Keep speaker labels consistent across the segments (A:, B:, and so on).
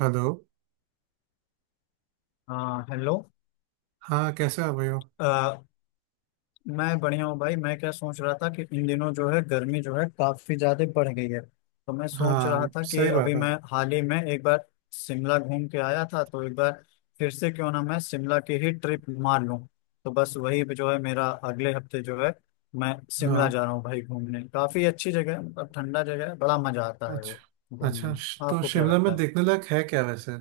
A: Hello.
B: हाँ hello.
A: हाँ कैसे हो भाई हो।
B: अ, मैं बढ़िया हूँ भाई। मैं क्या सोच रहा था कि इन दिनों जो है गर्मी जो है काफी ज्यादा बढ़ गई है, तो मैं सोच रहा
A: हाँ
B: था कि
A: सही बात
B: अभी
A: है।
B: मैं हाल ही में एक बार शिमला घूम के आया था, तो एक बार फिर से क्यों ना मैं शिमला की ही ट्रिप मार लूँ। तो बस वही जो है मेरा अगले हफ्ते जो है मैं
A: हाँ
B: शिमला जा रहा हूँ भाई घूमने। काफी अच्छी जगह है, मतलब ठंडा जगह है, बड़ा मजा आता है वो
A: अच्छा
B: घूमने
A: अच्छा,
B: में।
A: तो
B: आपको क्या
A: शिमला
B: लगता
A: में
B: है?
A: देखने लायक है क्या वैसे?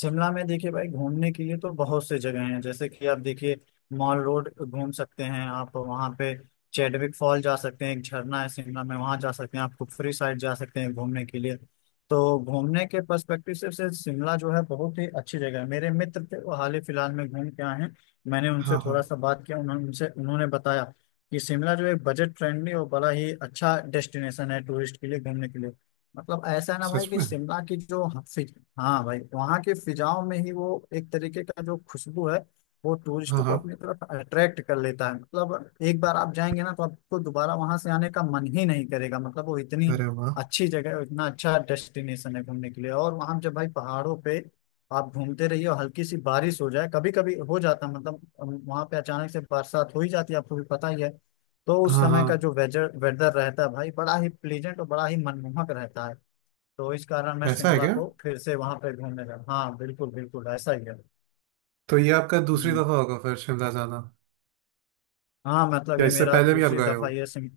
B: शिमला में देखिए भाई घूमने के लिए तो बहुत से जगह हैं। जैसे कि आप देखिए, मॉल रोड घूम सकते हैं आप, वहाँ पे चैडविक फॉल जा सकते हैं, एक झरना है शिमला में वहाँ जा सकते हैं, आप कुफरी साइड जा सकते हैं घूमने के लिए। तो घूमने के पर्सपेक्टिव से शिमला जो है बहुत ही अच्छी जगह है। मेरे मित्र थे वो हाल ही फिलहाल में घूम के आए हैं, मैंने उनसे
A: हाँ हाँ।
B: थोड़ा सा बात किया, उन्होंने उनसे उन्होंने बताया कि शिमला जो है बजट फ्रेंडली और बड़ा ही अच्छा डेस्टिनेशन है टूरिस्ट के लिए घूमने के लिए। मतलब ऐसा है ना भाई
A: सच
B: कि
A: में?
B: शिमला की जो हाँ भाई वहाँ की फिजाओं में ही वो एक तरीके का जो खुशबू है, वो
A: हाँ
B: टूरिस्टों को
A: हाँ,
B: अपनी तरफ अट्रैक्ट कर लेता है। मतलब एक बार आप जाएंगे ना तो आपको दोबारा वहां से आने का मन ही नहीं करेगा। मतलब वो इतनी
A: अरे वाह।
B: अच्छी जगह है, इतना अच्छा डेस्टिनेशन है घूमने के लिए। और वहां जब भाई पहाड़ों पे आप घूमते रहिए और हल्की सी बारिश हो जाए, कभी कभी हो जाता है, मतलब वहां पे अचानक से बरसात हो ही जाती है, आपको भी पता ही है। तो उस
A: हाँ
B: समय
A: हाँ,
B: का जो वेदर वेदर रहता है भाई बड़ा ही प्लीजेंट और बड़ा ही मनमोहक रहता है। तो इस कारण मैं
A: ऐसा है
B: शिमला
A: क्या?
B: को फिर से वहां पे घूमने गया। हाँ बिल्कुल बिल्कुल ऐसा ही है।
A: तो ये आपका दूसरी
B: हम्म,
A: दफा होगा फिर शिमला जाना,
B: हाँ मतलब
A: या
B: ये
A: इससे
B: मेरा
A: पहले भी आप
B: दूसरी
A: गए हो?
B: दफा ये सिम।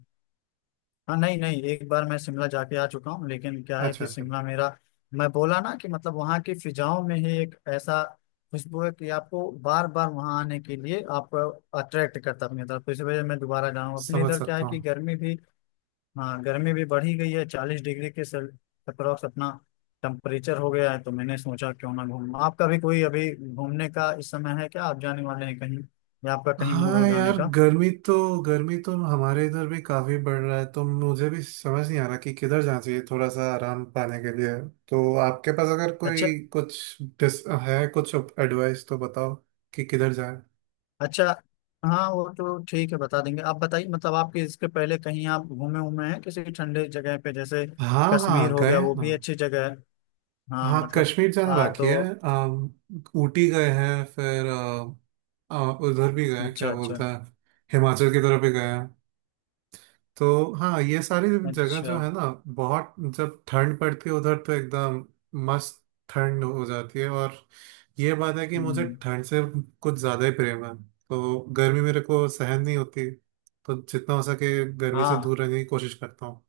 B: हाँ नहीं नहीं, एक बार मैं शिमला जाके आ चुका हूँ, लेकिन क्या है
A: अच्छा
B: कि
A: अच्छा।
B: शिमला मेरा, मैं बोला ना कि मतलब वहाँ की फिजाओं में ही एक ऐसा खुशबू है कि आपको बार बार वहाँ आने के लिए आप अट्रैक्ट करता है अपनी तरफ। तो इस वजह से मैं दोबारा जाऊँ। अपने
A: समझ
B: इधर क्या है
A: सकता
B: कि
A: हूँ।
B: गर्मी भी, हाँ गर्मी भी बढ़ ही गई है। 40 डिग्री के सेल अप्रॉक्स अपना टेम्परेचर हो गया है, तो मैंने सोचा क्यों ना घूम। आपका भी कोई अभी घूमने का इस समय है क्या? आप जाने वाले हैं कहीं या आपका कहीं मूड हो
A: हाँ
B: जाने
A: यार,
B: का?
A: गर्मी तो हमारे इधर भी काफी बढ़ रहा है, तो मुझे भी समझ नहीं आ रहा कि किधर जाना चाहिए थोड़ा सा आराम पाने के लिए। तो आपके पास अगर
B: अच्छा
A: कोई कुछ डिस है कुछ एडवाइस तो बताओ कि किधर जाए।
B: अच्छा। हाँ वो तो ठीक है बता देंगे, आप बताइए। मतलब आपके इसके पहले कहीं आप घूमे उमे हैं किसी ठंडे जगह पे? जैसे
A: हाँ
B: कश्मीर
A: हाँ
B: हो
A: गए
B: गया,
A: हैं
B: वो भी
A: ना।
B: अच्छी जगह है। हाँ
A: हाँ
B: मतलब
A: कश्मीर जाना बाकी है।
B: तो
A: अम, ऊटी गए हैं फिर उधर भी गए हैं,
B: अच्छा
A: क्या
B: अच्छा
A: बोलते हैं, हिमाचल की तरफ भी गए हैं। तो हाँ ये सारी जगह जो
B: अच्छा।
A: है ना, बहुत जब ठंड पड़ती है उधर तो एकदम मस्त ठंड हो जाती है। और ये बात है कि मुझे
B: हम्म
A: ठंड से कुछ ज़्यादा ही प्रेम है, तो गर्मी मेरे को सहन नहीं होती, तो जितना हो सके गर्मी से
B: हाँ
A: दूर रहने की कोशिश करता हूँ।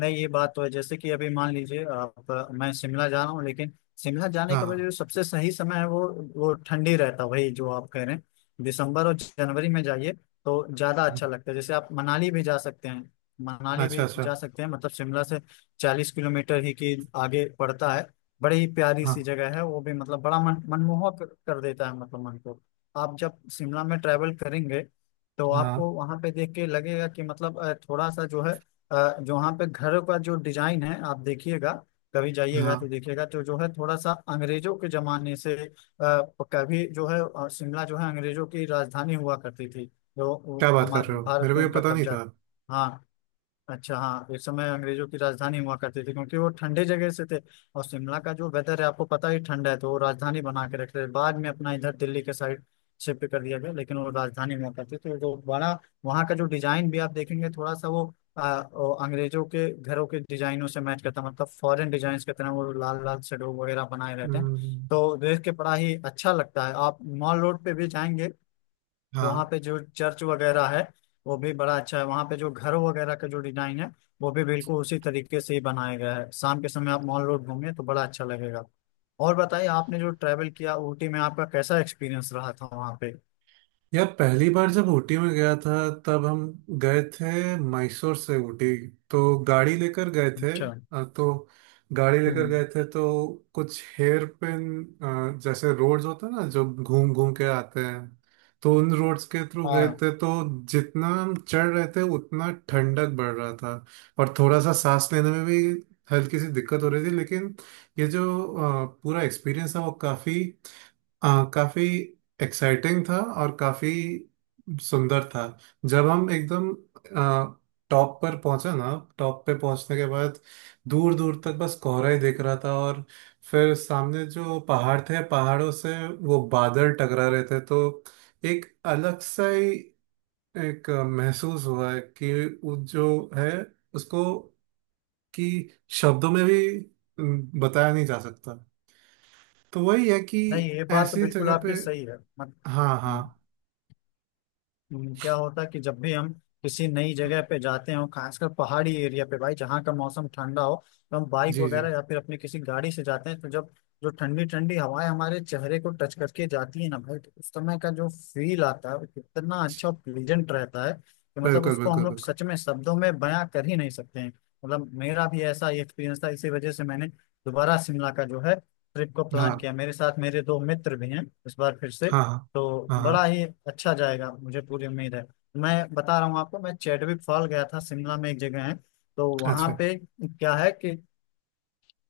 B: नहीं ये बात तो है। जैसे कि अभी मान लीजिए आप, मैं शिमला जा रहा हूँ लेकिन शिमला जाने के बाद
A: हाँ
B: जो सबसे सही समय है, वो ठंडी रहता है, वही जो आप कह रहे हैं, दिसंबर और जनवरी में जाइए तो ज्यादा अच्छा लगता है। जैसे आप मनाली भी जा सकते हैं, मनाली
A: अच्छा
B: भी
A: अच्छा।
B: जा सकते हैं, मतलब शिमला से 40 किलोमीटर ही की आगे पड़ता है। बड़ी ही प्यारी सी
A: हाँ
B: जगह है वो भी, मतलब बड़ा मन मनमोहक कर देता है मतलब मन को। आप जब शिमला में ट्रैवल करेंगे तो
A: हाँ
B: आपको वहां पे देख के लगेगा कि मतलब थोड़ा सा जो है, जहाँ पे घर का जो डिजाइन है आप देखिएगा, कभी जाइएगा
A: हाँ,
B: तो देखिएगा तो जो है थोड़ा सा अंग्रेजों के जमाने से। कभी जो है शिमला जो है अंग्रेजों की राजधानी हुआ करती थी जो,
A: क्या बात कर रहे
B: हमारे
A: हो,
B: भारत
A: मेरे को
B: पे
A: ये
B: उनका
A: पता नहीं
B: कब्जा
A: था।
B: था। हाँ अच्छा। हाँ इस समय अंग्रेजों की राजधानी हुआ करती थी क्योंकि वो ठंडे जगह से थे, और शिमला का जो वेदर है आपको पता ही ठंडा है, तो वो राजधानी बना के रखते थे। बाद में अपना इधर दिल्ली के साइड शिफ्ट कर दिया गया, लेकिन वो राजधानी हुआ करती थी। तो जो बड़ा वहाँ का जो डिजाइन भी आप देखेंगे थोड़ा सा वो वो अंग्रेजों के घरों के डिजाइनों से मैच करता है। मतलब फॉरेन डिजाइन की तरह वो लाल लाल शेडो वगैरह बनाए रहते हैं,
A: हम्म।
B: तो देख के बड़ा ही अच्छा लगता है। आप मॉल रोड पे भी जाएंगे तो वहाँ
A: हाँ
B: पे जो चर्च वगैरह है, वो भी बड़ा अच्छा है। वहाँ पे जो घर वगैरह का जो डिजाइन है, वो भी बिल्कुल उसी तरीके से ही बनाया गया है। शाम के समय आप मॉल रोड घूमें तो बड़ा अच्छा लगेगा। और बताइए आपने जो ट्रैवल किया ऊटी में आपका कैसा एक्सपीरियंस रहा था वहाँ पे?
A: यार, पहली बार जब ऊटी में गया था तब हम गए थे मैसूर से ऊटी, तो गाड़ी लेकर गए थे।
B: अच्छा।
A: तो गाड़ी लेकर
B: हम्म
A: गए थे तो कुछ हेयर पिन जैसे रोड्स होते हैं ना जो घूम घूम के आते हैं, तो उन रोड्स के थ्रू गए
B: हाँ
A: थे, तो जितना हम चढ़ रहे थे उतना ठंडक बढ़ रहा था। और थोड़ा सा सांस लेने में भी हल्की सी दिक्कत हो रही थी, लेकिन ये जो पूरा एक्सपीरियंस था वो काफ़ी काफ़ी एक्साइटिंग था और काफ़ी सुंदर था। जब हम एकदम टॉप पर पहुंचे ना, टॉप पे पहुंचने के बाद दूर दूर तक बस कोहरा ही दिख रहा था, और फिर सामने जो पहाड़ थे, पहाड़ों से वो बादल टकरा रहे थे। तो एक अलग सा ही एक महसूस हुआ है कि वो जो है उसको कि शब्दों में भी बताया नहीं जा सकता। तो वही है कि
B: नहीं ये बात तो
A: ऐसी
B: बिल्कुल
A: जगह पे।
B: आपकी सही है। मत,
A: हाँ हाँ।
B: हम्म, क्या होता है कि जब भी हम किसी नई जगह पे जाते हो खासकर पहाड़ी एरिया पे भाई, जहाँ का मौसम ठंडा हो, तो हम बाइक
A: जी जी,
B: वगैरह या फिर अपनी किसी गाड़ी से जाते हैं, तो जब जो ठंडी ठंडी हवाएं हमारे चेहरे को टच करके जाती है ना भाई, तो उस समय का जो फील आता है वो कितना अच्छा और प्लीजेंट रहता है कि मतलब
A: बिल्कुल
B: उसको हम
A: बिल्कुल
B: लोग
A: बिल्कुल।
B: सच में शब्दों में बयां कर ही नहीं सकते हैं। मतलब मेरा भी ऐसा ही एक्सपीरियंस था, इसी वजह से मैंने दोबारा शिमला का जो है ट्रिप को प्लान
A: हाँ
B: किया। मेरे साथ मेरे दो मित्र भी हैं इस बार फिर से,
A: हाँ हाँ
B: तो
A: हाँ
B: बड़ा
A: हाँ।
B: ही अच्छा जाएगा मुझे पूरी उम्मीद है। मैं बता रहा हूँ आपको, मैं चैडविक फॉल गया था, शिमला में एक जगह है, तो वहां
A: अच्छा।
B: पे क्या है कि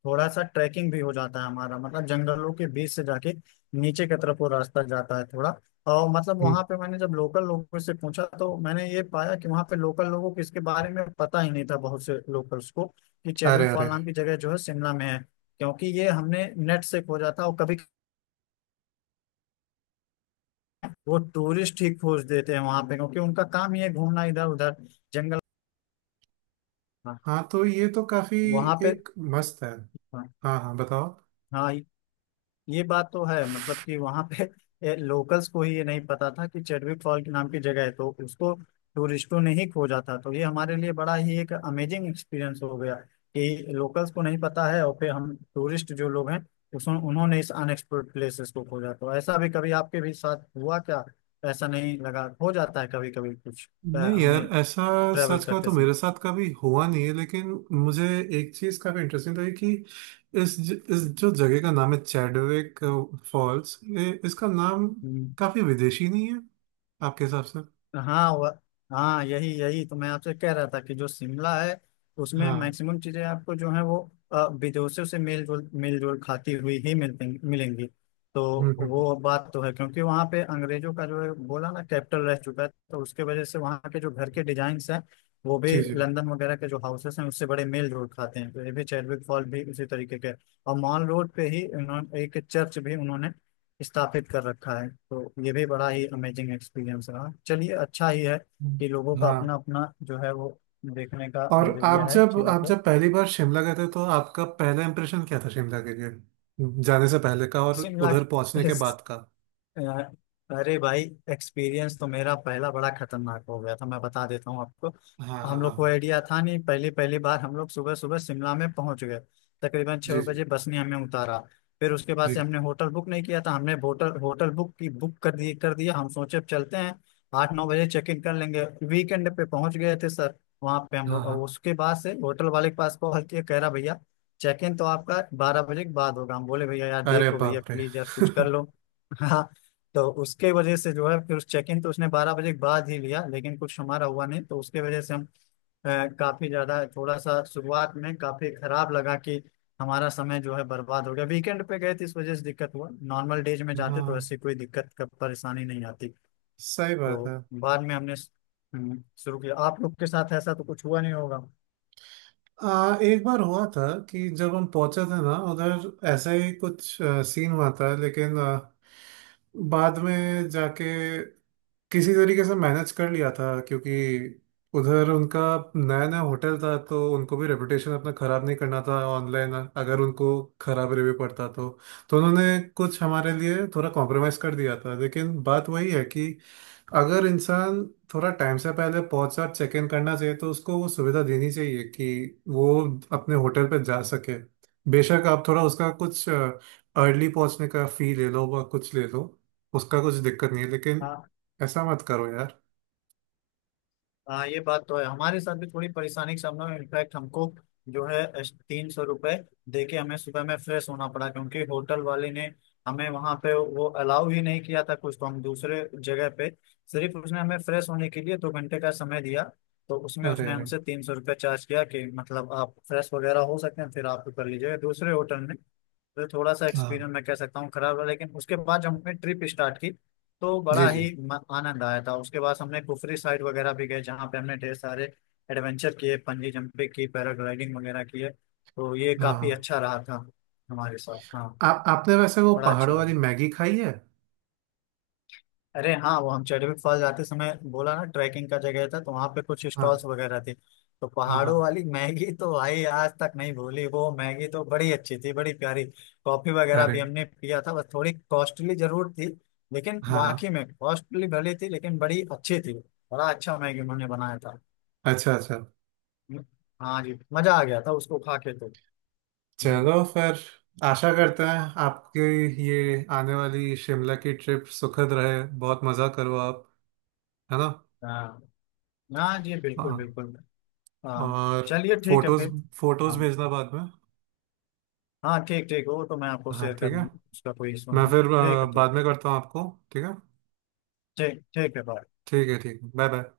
B: थोड़ा सा ट्रैकिंग भी हो जाता है हमारा, मतलब जंगलों के बीच से जाके नीचे की तरफ वो रास्ता जाता है थोड़ा। और मतलब
A: हम्म।
B: वहां पे मैंने जब लोकल लोगों से पूछा, तो मैंने ये पाया कि वहां पे लोकल लोगों को इसके बारे में पता ही नहीं था, बहुत से लोकल्स को, कि
A: अरे
B: चैडविक फॉल
A: अरे।
B: नाम की जगह जो है शिमला में है। क्योंकि ये हमने नेट से खोजा था, और कभी वो टूरिस्ट ही खोज देते हैं वहां पे क्योंकि उनका काम ही है घूमना इधर उधर जंगल। हाँ
A: हाँ तो ये तो काफी
B: वहां पे।
A: एक मस्त है।
B: हाँ
A: हाँ हाँ बताओ।
B: हाँ, ये बात तो है। मतलब कि वहां पे लोकल्स को ही ये नहीं पता था कि चेडविक फॉल के नाम की जगह है, तो उसको टूरिस्टों ने ही खोजा था, तो ये हमारे लिए बड़ा ही एक अमेजिंग एक्सपीरियंस हो गया कि लोकल्स को नहीं पता है, और फिर हम टूरिस्ट जो लोग हैं, उस उन्होंने इस अनएक्सप्लोर्ड प्लेसेस को खोजा। तो ऐसा भी कभी आपके भी साथ हुआ क्या? ऐसा नहीं लगा हो जाता है कभी कभी कुछ
A: नहीं यार,
B: हमें
A: ऐसा
B: ट्रेवल
A: सच का
B: करते
A: तो
B: समय?
A: मेरे साथ कभी हुआ नहीं है, लेकिन मुझे एक चीज काफी इंटरेस्टिंग लगी कि इस जो जगह का नाम है चैडविक फॉल्स, ये इसका नाम
B: हम्म,
A: काफी विदेशी नहीं है आपके हिसाब से?
B: हाँ वह। हाँ यही यही तो मैं आपसे कह रहा था कि जो शिमला है उसमें
A: हाँ
B: मैक्सिमम चीजें आपको जो है वो विदेशों से मेल जोल खाती हुई ही मिलती मिलेंगी। तो
A: हम्म।
B: वो बात तो है क्योंकि वहाँ पे अंग्रेजों का जो है बोला ना कैपिटल रह चुका है, तो उसके वजह से वहाँ के जो घर के डिजाइन्स हैं, वो भी
A: जी जी।
B: लंदन वगैरह के जो हाउसेस हैं उससे बड़े मेल जोल खाते हैं। तो ये भी चैडविक फॉल भी उसी तरीके के। और मॉल रोड पे ही उन्होंने एक चर्च भी उन्होंने स्थापित कर रखा है। तो ये भी बड़ा ही अमेजिंग एक्सपीरियंस रहा। चलिए अच्छा ही है
A: हम्म।
B: कि लोगों का
A: हाँ।
B: अपना अपना जो है वो देखने का
A: और
B: नजरिया है चीज़ों
A: आप
B: को।
A: जब पहली बार शिमला गए थे तो आपका पहला इंप्रेशन क्या था शिमला के लिए, जाने से पहले का और
B: शिमला
A: उधर
B: के-
A: पहुंचने के बाद का?
B: अ- अरे भाई, एक्सपीरियंस तो मेरा पहला बड़ा खतरनाक हो गया था, मैं बता देता हूँ आपको।
A: हाँ
B: हम
A: हाँ
B: लोग को
A: हाँ।
B: आइडिया था नहीं, पहली पहली बार हम लोग सुबह सुबह शिमला में पहुंच गए तकरीबन
A: जी
B: छः
A: जी।
B: बजे बस ने हमें उतारा। फिर उसके बाद
A: जी।
B: से हमने होटल बुक नहीं किया था, हमने होटल होटल बुक कर दिया। हम सोचे अब चलते हैं 8-9 बजे चेक इन कर लेंगे। वीकेंड पे पहुंच गए थे सर वहाँ पे हम
A: हाँ
B: लोग, और
A: हाँ।
B: उसके बाद से होटल वाले के पास कॉल किया, कह रहा भैया चेक इन तो आपका 12 बजे के बाद होगा। हम बोले भैया यार
A: अरे
B: देख लो भैया,
A: बाप रे
B: प्लीज यार कुछ कर लो। तो उसके वजह से जो है फिर उस चेक इन तो उसने 12 बजे के बाद ही लिया, लेकिन कुछ हमारा हुआ नहीं, तो उसके वजह से हम काफी ज्यादा थोड़ा सा शुरुआत में काफी खराब लगा कि हमारा समय जो है बर्बाद हो गया। वीकेंड पे गए थे इस वजह से दिक्कत हुआ, नॉर्मल डेज में जाते तो
A: हाँ
B: ऐसी कोई दिक्कत का परेशानी नहीं आती।
A: सही बात
B: तो
A: है।
B: बाद में हमने शुरू किया। आप लोग के साथ ऐसा तो कुछ हुआ नहीं होगा?
A: एक बार हुआ था कि जब हम पहुंचे थे ना उधर ऐसा ही कुछ सीन हुआ था, लेकिन बाद में जाके किसी तरीके से मैनेज कर लिया था, क्योंकि उधर उनका नया नया होटल था, तो उनको भी रेपुटेशन अपना खराब नहीं करना था ऑनलाइन। अगर उनको खराब रिव्यू पड़ता तो उन्होंने कुछ हमारे लिए थोड़ा कॉम्प्रोमाइज़ कर दिया था। लेकिन बात वही है कि अगर इंसान थोड़ा टाइम से पहले पहुंच कर चेक इन करना चाहिए तो उसको वो सुविधा देनी चाहिए कि वो अपने होटल पे जा सके। बेशक आप थोड़ा उसका कुछ अर्ली पहुंचने का फी ले लो व कुछ ले लो, उसका कुछ दिक्कत नहीं है, लेकिन ऐसा मत करो यार।
B: हाँ ये बात तो है, हमारे साथ भी थोड़ी परेशानी का सामना हुआ। इनफैक्ट हमको जो है 300 रुपये दे के हमें सुबह में फ्रेश होना पड़ा, क्योंकि होटल वाले ने हमें वहाँ पे वो अलाउ ही नहीं किया था कुछ, तो हम दूसरे जगह पे, सिर्फ उसने हमें फ्रेश होने के लिए 2 घंटे का समय दिया, तो उसमें
A: अरे
B: उसने
A: अरे।
B: हमसे 300 रुपये चार्ज किया कि मतलब आप फ्रेश वगैरह हो सकते हैं, फिर आप कर लीजिएगा दूसरे होटल में। तो थोड़ा सा
A: हाँ
B: एक्सपीरियंस मैं कह सकता हूँ खराब रहा, लेकिन उसके बाद जब हमने ट्रिप स्टार्ट की तो
A: जी
B: बड़ा
A: जी।
B: ही आनंद आया था। उसके बाद हमने कुफरी साइड वगैरह भी गए जहाँ पे हमने ढेर सारे एडवेंचर किए, बंजी जंपिंग की, पैराग्लाइडिंग वगैरह किए, तो ये
A: हाँ
B: काफी
A: हाँ।
B: अच्छा रहा था हमारे साथ। हाँ
A: आप आपने वैसे वो
B: बड़ा अच्छा
A: पहाड़ों वाली
B: लगा।
A: मैगी खाई है?
B: अरे हाँ वो हम चैडविक फॉल जाते समय बोला ना ट्रैकिंग का जगह था, तो वहाँ पे कुछ स्टॉल्स
A: हाँ
B: वगैरह थे। तो
A: हाँ हाँ।
B: पहाड़ों वाली मैगी तो भाई आज तक नहीं भूली, वो मैगी तो बड़ी अच्छी थी, बड़ी प्यारी। कॉफी वगैरह
A: अरे
B: भी हमने पिया था, बस थोड़ी कॉस्टली जरूर थी, लेकिन
A: हाँ हाँ।
B: वाकई में कॉस्टली भले थी लेकिन बड़ी अच्छी थी। बड़ा अच्छा मैगी उन्होंने बनाया था।
A: अच्छा अच्छा।
B: हम्म, हाँ जी मजा आ गया था उसको खा के तो। हम्म,
A: चलो फिर, आशा करते हैं आपकी ये आने वाली शिमला की ट्रिप सुखद रहे, बहुत मज़ा करो आप, है ना?
B: हाँ। हाँ जी
A: हाँ
B: बिल्कुल
A: हाँ।
B: बिल्कुल। हाँ
A: और
B: चलिए ठीक है
A: फोटोज
B: फिर।
A: फोटोज
B: हाँ।
A: भेजना बाद में।
B: हाँ ठीक ठीक, वो तो मैं आपको
A: हाँ
B: शेयर
A: ठीक
B: कर
A: है।
B: दूंगा, उसका कोई इशू
A: मैं
B: नहीं।
A: फिर
B: ठीक है ठीक।
A: बाद में करता हूँ आपको, ठीक है?
B: ठीक ठीक है बाय।
A: ठीक है ठीक है, बाय बाय।